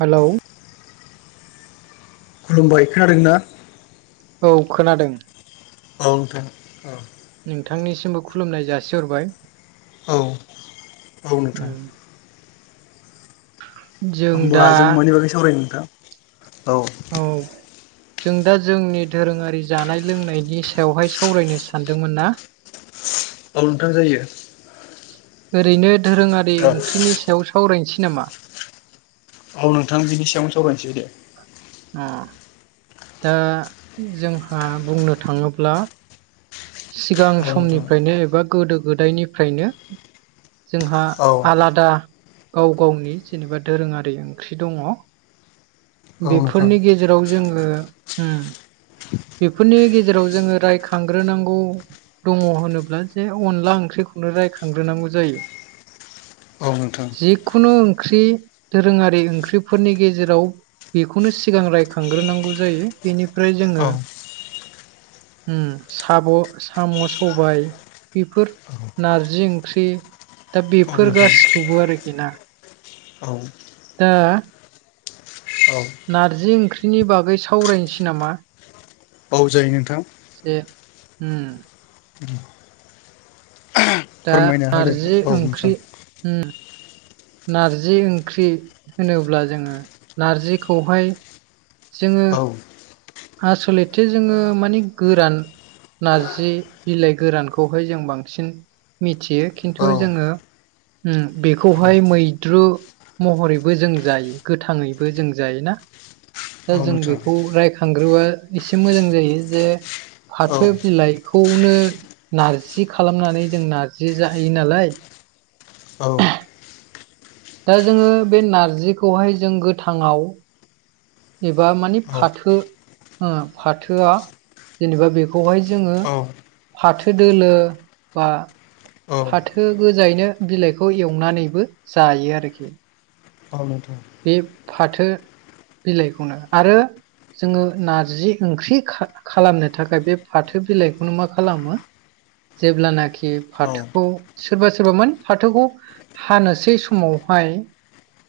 Hello. खुलुमबाय बे खोनादोंना। औ खोनादों। औथां औ। नोंथांनिसिमबो खुलुमनाय जासिहरबाय। औ औ नोंथां। उम जों होमबा दा जों मानि बागै सावराय नोंथां। औ। जों दा जोंनि दोरोङारि जानाय लोंनायनि सायावहाय सावरायनो सानदोंमोन ना? [unintelligible] बवंथाम जायो। ओरैनो दधोरोङारि औ ओंख्रिनि सायाव सावरायनोसै नामा? औ नोंथां बिनि सायावनो सावरायनोसै दे। अ दा जोंहा बुंनो थाङोब्ला सिगां औ नोंथां समनिफ्रायनो एबा गोदो गोदायनिफ्रायनो जोंहा औ आलादा गाव गावनि जेनेबा दोरोङारि ओंख्रि दङ। औ नोंथां बेफोरनि गेजेराव जोङो बेफोरनि गेजेराव जोङो रायखांग्रोनांगौ दङ होनोब्ला जे अनला ओंख्रि खौनो रायखांग्रोनांगौ जायो। औ नोंथां जिखुनु ओंख्रि दोरोङारि ओंख्रिफोरनि गेजेराव बेखौनो सिगां रायखांग्रोनांगौ जायो बेनिफ्राय जोङो औ साब' साम' सबाय बेफोर नारजि ओंख्रि दा औ बेफोर नोंथां गासिखौबो आरोखि ना। आ दा नारजि ओंख्रिनि बागै सावरायनोसै नामा बाव जायो नोंथां ह दा फोरमायना होदो नारजि औ नोंथां ओंख्रि नारजि ओंख्रि होनोब्ला जोङो नारजिखौहाय जोङो औ आसलथे जोङो माने गोरान नारजि बिलाइ गोरानखौहाय जों बांसिन मिथियो औ खिन्थु जोङो औ बेखौहाय मैद्रु महरैबो जों जायो गोथाङैबो जों जायोना दा औ जों नोंथां बेखौ रायख थांग्रोबआ एसे मोजां जायो जे औ फाथो बिलाइखौनो नारजि खालामनानै जों नार्जि जाहायो नालाय [unintelligible] औ। दा जोङो बे नारजिखौहाय जों गोथाङाव एबा माने औ फाथो ओं फाथोआ जेनेबा बेखौहाय जोङो औ नोंथां औ फाथो दोलो बा फाथो गोजायैनो बिलाइखौ एवनानैबो जायो आरोखि। औ बे फाथो बिलाइखौनो आरो जोङो नारजि ओंख्रि खा-खालामनो थाखाय बे फाथो बिलाइखौनो मा खालामो जेब्लानाखि औ फाथोखौ सोरबा सोरबा माने फाथोखौ हानोसै समावहाय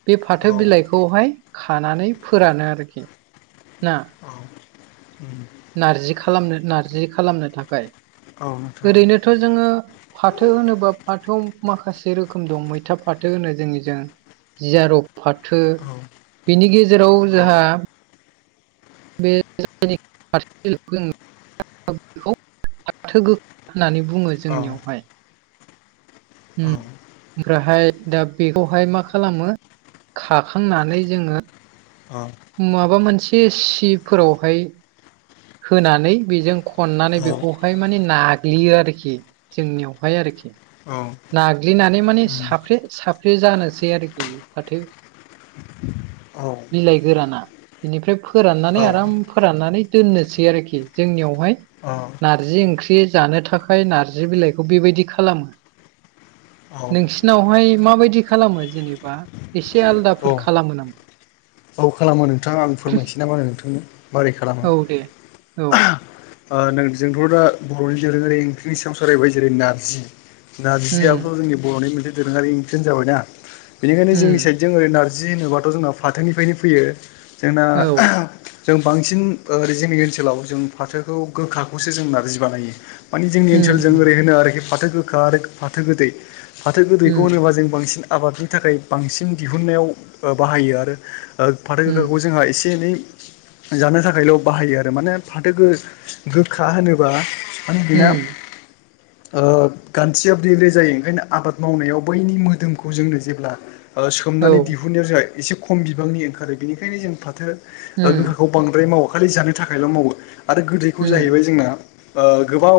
बे फाथो बिलाइखौहाय खानानै फोरानो आरोखि ना। नारजि खालामनो नारजि खालामनो थाखाय। नोंथां ओरैनोथ' जोङो फाथो होनोबा फाथोआव माखासे रोखोम दं मैथा फाथो होनो जोंनि जों जियारब फाथो बिनि गेजेराव औ जोंहा [unintelligible] बेारसेग बेखौ फाथो गोखा होननानै बुङो औ जोंनियावहाय। उम औ। ओमफ्रायहाय दा बेखौहाय मा खालामो खाखांनानै जोङो औ माबा मोनसे सिफोरावहाय होनानै बेजों खननानै औ बेखौहाय माने नाग्लियो आरोखि जोंनियावहाय आरोखि। औ। नाग्लिनानै माने साफ्रे साफ्रे जानोसै आरोखि बे फाथो बिलाइ गोराना बेनिफ्राय औ फोराननानै आराम फोराननानै दोननोसै आरोखि जोंनियावहाय नार्जि ओंख्रि जानो थाखाय नार्जि बिलाइखौ बेबायदि खालामो। नोंसिनावहाय माबायदि खालामो जेनेबा एसे आलदाफोर औ खालामो नामा? औ खालामो नोंथां आं फोरमायसै नामा नोंथांनो मारै खालामो? औ दे औ आ ओं जोंथ' दा बर'नि दोरोङारि ओंख्रिनि सायाव सावरायबाय जेरै नारजि, उम नारजिआबोथ' जोंनि बर'नि मोनसे दोरोङारि ओंख्रि जाबायना बेनिखायनो उम जोंनि साइडजों ओरै नारजि नारजि होनोबाथ' जोंना फाथोनिफ्रायनो फैयो जोंना औ जों बांसिन ओरै जोंनि ओनसोलाव जों फाथोखौ गोखाखौसो जों नारजि बानायो। माने जोंनि ओनसोलजों उम ओरै होनो आरोखि फाथो गोखा आरो फाथो गोदै। फाथो गोदैखौ उम होनोबा जों बांसिन आबादनि थाखाय बांसिन दिहुननायाव बाहायो आरो। फाथो उम गोखाखौ जोंहा एसे एनै जानो थाखायल' बाहायो आरो माने फाथो गो-गोख्खा होनोबा माने बिना उम ओ गान्थिया ब्रे ब्रे जायो ओंखायनो आबाद मावनायाव बैनि मोदोमखौ जोंनो जेब्ला ओ उम औ सोमनानै दिहुनायाव जोंहा एसे खम बिबांनि ओंखारो बेनिखायनो जों फाथो उम गोखाखौ बांद्राय मावो खालि जानो थाखायल' मावो आरो गोदैखौ उम जाहैबाय जोंना ओ गोबाव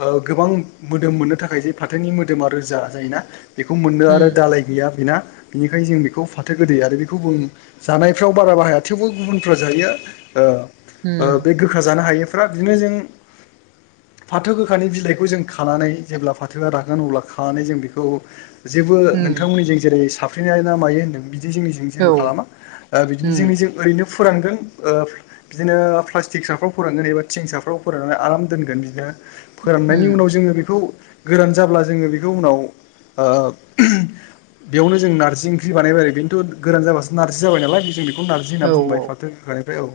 ओ गोबां मोदोम मोननो थाखाय जे फाथोनि मोदोमा रोजा जायोना। बेखौ मोननो उम आरो दालाय गैया बेना बेनिखायनो जों बेखौ फाथो गोदै आरो बे गुबुन जानायफ्राव बारा बाहाया थेवबो गुबुनफ्रा जायो आरो ओ ओ उम बे गोखा जानो हायिफ्रा बिदिनो जों फाथो गोखानि बिलाइखौ जों खानानै जेब्ला फाथोया रागोन अब्ला खानानै जों बेखौ जेबो उम नोंथांमोननि जों जेरै साफ्रेनाय ना मायो होन्दों बिदि जों जेबो औ खालामा ओ बिदिनो उम जोंनि जों ओरैनो फोरानगोन ओ बिदिनो प्लास्टिक साफ्राव फोरानगोन एबा थिं साफ्राव फोराननानै आराम दोनगोन बिदिनो फोराननायनि उम उनाव जोङो बेखौ गोरान जाब्ला जोङो बेखौ उनाव ओ ओह बेयावनो जों नारजि ओंख्रि बानायबाय आरो बेनोथ' गोरान जाबासो नारजि जाबाय नालाय जों बेखौ नारजि होनना औ बुंबाय फाथो गोखानिफ्राय औ।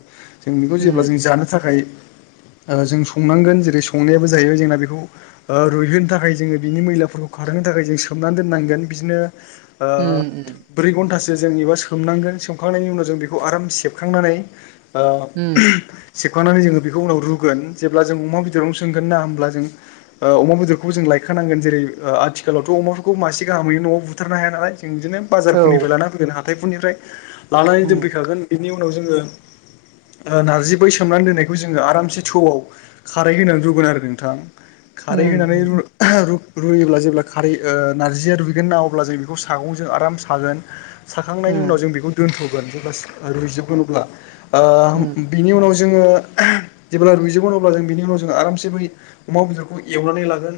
जों बेखौ उम जेब्ला जों जानो थाखाय [inaudible] ओ जों संनांगोन जेरै संनायाबो जायो जोंना बेखौ ओ रुइहोनो थाखाय जोङो बिनि मैलाफोरखौ खारे बिनि थाखै जों सोमनानै दोननांगोन बिदिनो ओ उम उम ब्रै घन्टासो जों एबा सोमनांगोन सोमखांनायनि उनाव जों बेखौ आराम सेबखांनानै ओ उम ओहम सुखांनानै जोङो बेखौ उनाव रुगोन जेब्ला जों अमा बेदराव सोंगोनना होमल्बा जों ओ अमा बेदरखौबो लाइखा नांगोन जेरै ओ आथिखालावथ' अमाफोरखौ मासे गाहामै न'आव बुथारनो हाया नालाय बिदिनो औ बाजारनिफ्राय लाना फैगोन हाथाइफोरनिफ्राय लानानै उम दोनफैखागोन बेनि उनाव जोङो ओ नारजि बै सोमनानै दोननायखौ जोङो आरामसे थौआव खारै होना रुगोन आरो नोंथां। खारै उम होनानै उम रु योब्ला जेब्ला खारै ओ नार्जिया रुइगोन ना अब्ला जों बेखौ सागंजों आराम सागोन साखांनायनि उनाव उम जों बेखौ दोनथ'गोन जेब्ला रुइजोबगोन अब्ला उम बिनि उनाव जोङो जेब्ला रुइजोबगोन अब्ला जों बिनि उनाव जो आरामसे बै अमा बेदरखौ एवनानै लागोन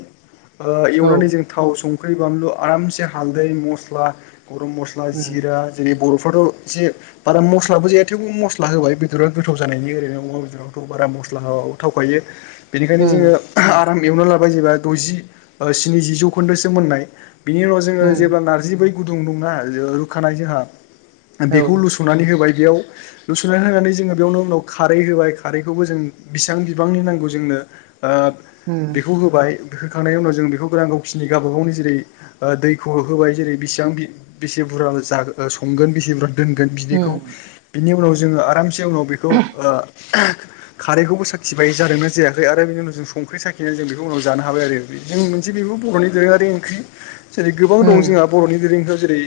ओ औ एवनानै जों थाव संख्रि बानलु आरामसे हालदै मस्ला गरम मस्ला उम जिरा जेरै बर' खौथ जे आराम मस्लाबो जाया थेवबो मस्ला होबाय बेदरा गोथाव जानायनि ओरैनो अमा बेदरावथ' बा मस्ला मस्ला होआबाबो थावखायो बेनिखायनो जोङो उम आराम एवना लाबाय जेबा द'जि स्निजि जौखोन्दोसिम मोननाय बिनि उनाव जोङो उम जेब्ला नारजि बै गुदुं दंना रुखानाय जोंहा औ बेखौ लुस'नानै होबाय बेयाव लुसननानै होनानै जोङो बेयावनो उनाव खारै होबाय खारैखौबो जों बिसां बिबांनि नांगौ जोंनो ओ उम बेखौ होबाय होखांनायनि उनाव जों बेखौ गोरान गावखिनि गावबा गावनि जेरै दैखौ होबाय जेरै बेसिबां बेसे बुरजा जा संगोन बेसे बुरजा दोनगोन बिदैखौ उम बिनि उनाव जोङो आरामसे उनाव बेखौ [inaudible] खारैखौबो साखिबाय जादोंना जायाखै आरो बिनि उनाव जों संख्रि साखिनानै जों बेखौ उनाव जानो हाबाय आरो जों मोनसे बर'नि दोरोङारि ओंख्रि जेरै गोबां दं उम जोंहा बर'नि दोरोंङारिफ्राव जेरै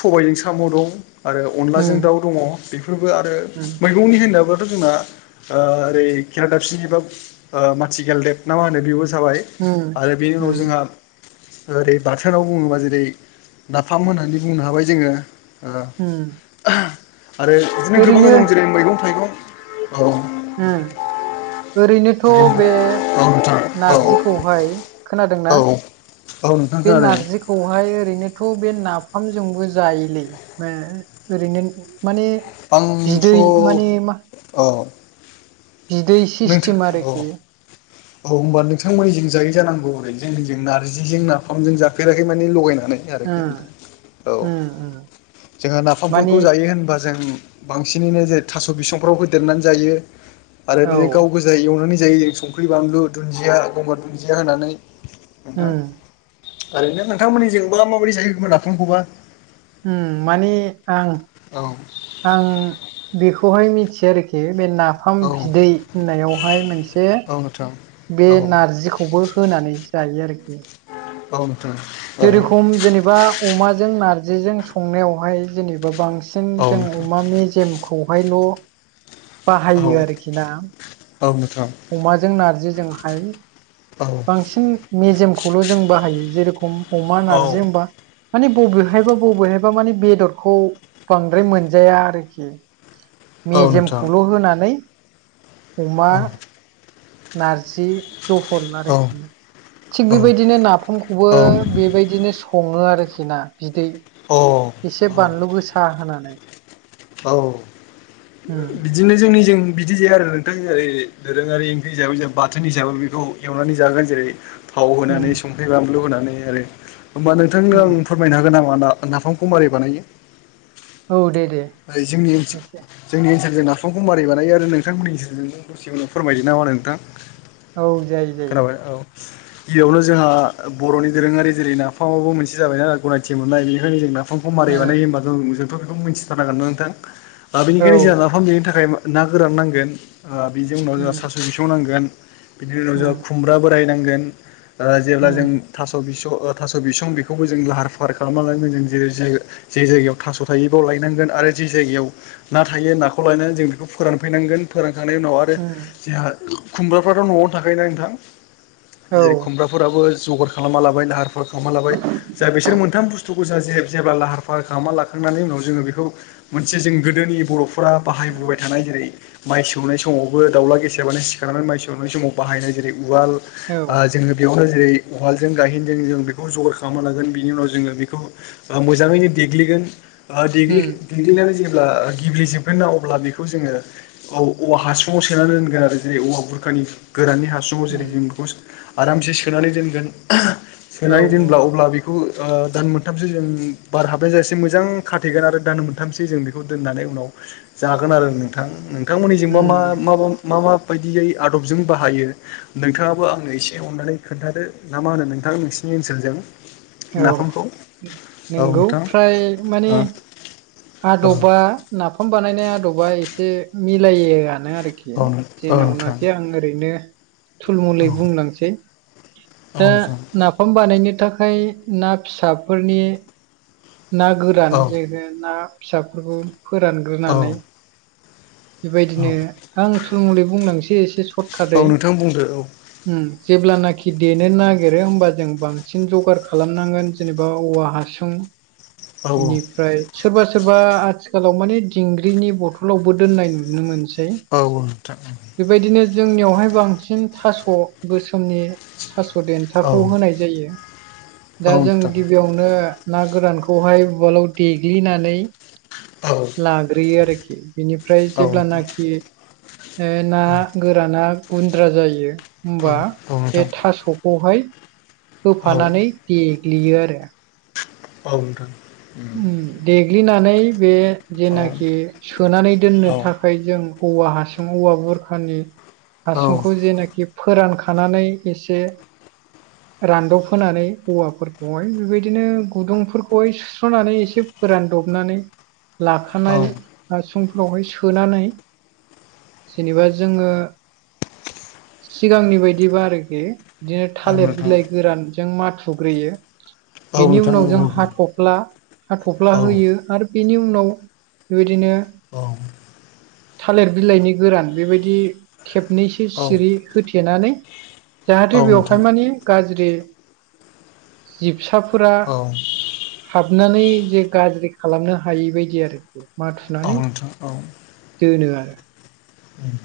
सबाइजों साम' दं आरो अनलाजों उम दाउ दङ बेफोरबो आरो उम मैगंनि होननायाबो जोंना आ ओरै खेरा लाइसिनि एबा मासि गालदेब ना मा होनो जाबाय उम आरो बेनि उनाव उम जोंहा ओरै बाथोनाव बुङोबा जेरै नाफाम होननानै बुंनो हाबाय जोङो ओ उम आरो बिदिनो गोबां ओरैनो रोखोमनि जेरै मैगं थाइगं औ उम औ ओरैनोथ' बे नोंथां औ नारजिखौहाय खोनादों औ ना नोंथां बे खोनादों नारजिखौहाय ओरैनोथ' बे ना फाम जोंबो जायोलै ओरैनो माने आंथ' बिदै माने मा औ बिदै नोंथां सिस्टेम औ आरोखि औ होनोबा नोंथांमोननि जों जायो जानांगौमोन जोंनिजों नारजिजों नाफामजों जाफेराखै मानि लगायनाय [unintelligible] उम नोंथांऔ उम उम जोंङो नाफामफोरखौ माने जायो होनबा जों बांसिनै नोजोर थास बिसंफ्राव होदेरनानै जायो आरो औ बिदिनो गाव गोजा एवनानै जायो जों संख्रि बानलु दुनजिया गंगार दुनजिया होनानै नोंथां उम ओरैनो नोंथांमोननि जोंबा माबायदि जायो एबा नाफामखौबा उम माने आं औ आं बेखौहाय मिथिया आरोखि बे नाफाम औ बिदै होननायावहाय मोनसे औ नोंथां बे औ नारजिखौबो होनानै जायो आरोखि। औ नोंथां औ जेरोखम जेनेबा अमाजों नारजिजों संनायावहाय जेनेबा बांसिन बांसिन औ जों नोंथां अमा मेजेमखौहायल' औ बाहायो आरोखि ना। औ नोंथां अमाजों नारजिजों हाय औ बांसिन मेजेमखौल' जों बाहायो जेरेखम अमा औ नारजि होमबा माने बबेहायबा बबेहायबा मानि बेदरखौ बांद्राय मोनजाया आरोखि। औ नोंथां मेजेमखौल' होनानै अमा औ औ नारजि जह'ल औ आरोखि थिग बेबायदिनो नाफामखौबो औ बेबायदिनो सङो आरो। खिना बिदै औ एसे बानलु औ गोसा होनानै। औ, उम बिदिनो जोंनि जों, बिदि जाया आरो नोंथां ओरै दोरोङारि ओंख्रि हिसाबै जों बाथोन हिसाबै बेखौ एवनानै जागोन जेरै, थाव उम होनानै संख्रि बानलु होनानै आरो होमबा नोंथांनो उम आं फोरमायनो हागोन नामा ना नाफामखौ माबोरै बानायो? औ दे, दे जोंनि एसे ओनसोल जों नाफामखौ मारि बानायो आरो नोंथांमोननि गेजेरजों दसे उनाव फोरमायदो नामा सोनो नोंथां। औ जायो जायो। खोनाबाय औ गिबियावनो जोंहा बर'नि दोरोङारि जेरै नाफामाबो मोनसे जाबायना गनायथि मोननाय बेनिखायनो जोंना नाफामखौ मारि बानाय ओ होनोमबा जोंथ' बेखौ मिथिथारनांगोन ना नोंथां। दा औ बेनिखायनो जोंहा नाफाम बानायनो थाखाय ना गोरान नांगोन ओ बिनि उनाव जोंहा उम सास' बिसं नांगोन। बिनि उनाव जोंहा उम खुमब्रा बोरायनांगोन ओ जेब्ला जों उम थास' बिसं थास' बिसं बेखौबो जों लाहार फाहार खालाम लानांगोन जों जे जायगायाव थास' थायोबाव नांगोन आरो जि जायगायाव ना थायो नाखौ लायनानै जों बेखौ फोरानफैनांगोन फोर थांखांनायनि उनाव आरो उम जोंहा खुमब्राफ्राथ' न'आवनो थाखायायोना नोंथां औ जेरै खुमब्राफोराबो जगार खालामना लाबाय लाहार फाहार खालामना लाबाय जा बिसोर मोनथाम बुस्थु दथ' ग गोजा जे जेब्ला लाहार फाहार खालामना लाखांनानै उनाव जोङो बेखौ, मोनसे जों गोदोनि बर'फोरा बाहायबोबाय थानाय जेरै, माइ सौनाय समावबो दाउला गेसाबानो सिखारानानै माइ सौनाय समाव बाहायनाय जेरै, उवाल, ओ औ जोङो बेयावनो जेरै उवालजों गायहेनजों जों बेखौ जगार खालामना लागोन बिनि उनाव जोङो बेखौ मोजाङैनो देग्लिगोन ओ देग्लि उम जोब्ला गेब्लेजोबगोन ना अब्ला बेखौ जोङो औ ओवाहासुंआव सोनानै दोनगोन आरो जेरै- औआबुरखानि गोराननि हा सुंआव जेरै उम जों बेखौ आरामसे सोनानै दोनगोन औ सोनानै दोनब्ला औ अब्ला बेखौ ओ दान मोनथामसो जों बार हाबनाय जायसेै मोजां खाथेगोन आरो दान मोनथामसोजों बेखौ दोननानै उनाव जागोन आरो नोंथां। बिथांमोन्निजों बा उम मा मा बायदियै आदबजों बाहायो। नोंथाङाबो आङो एसे अननानै खोन्थादो? ना मा होनो नोंथां नोंसिनि जंनि ओनसोलजों, औ नाफामखौ औ नंगौ नोंथां फ्राय माने, ओ औ आदबा नाफाम बानायनाय आदबा एसे मिलायोआनो आरो, आरोखि औ नोंथां जेनावनाखि आं ओरैनो औ थुलमुलै बुंलांसै औ दा नोंथां नाफाम बानायनो थाखाय, ना फिसाफोरनि ना गोरान औ जेरो ना फिसाफोरखौ फोरानग्रोनानै औ बेबायदिनो औ आं थुलुं मुलै बुंलांसै एसे सर्टकाटै औ नोंथां बुंदो औ उम जेब्लानाखि देनो नागिरो होमबा जों बांसिन जगार खालामनांगोन जेनेबा औवा हासुं औ बेनिफ्राय सोरबा सोरबा आथिखालाव माने दिंग्रिनि बथलावबो दोननाय नुनो मोनसै औ नोंथां। बेबायदिनो जोंनियावहाय बांसिन थास' गोसोमनि थास' औ देन्थाखौ होनाय जायो। औ दा जों नोंथां गिबियावनो ना गोरानखौहाय उवालाव देग्लिनानै औ लाग्रोयो आरोखि बेनिफ्राय औ नोंथां जेब्लानाखि ना औ गोराना गुन्द्रा जायो औ होमबा औ बे नोंथां थास'खौहाय औ होफानानै देग्लियो आरो। औ नोंथां देग्लिनानै बे औ जेनाखि सोनानै दोननो थाखाय जों औवा हासुं औवा बुरखानि हासुंखौ जेनाखि फोरानखानानै एसे रानदबहोनानै औवाफोरखौहाय बेबायदिनो गुदुंफोरखौहाय सु'नानै एसे फोरानदबनानै लाखानाय फोरावहाय सोनानै जेनेबा जोङो सिगांनि बायदिबा आरोखि बिदिनो थालिर बिलाइ नोंथां गोरानजों माथुग्रोयो। औ बेनि नोंथां औ उनाव जों हाथफ्ला हाथ'फ्ला होयो आरो बेनि उनाव बे दिनो थालिर बिलाइनि गोरान बेबायदि खेबनैसो सिरि होथेनानै औ जाहाथे बेवहाय माने गाज्रि जिब फिसाफोरा हाबनानै जे गाज्रि खालामनो हायि बादि आरोखि माथुनानै नोंथां दोनो आरो उम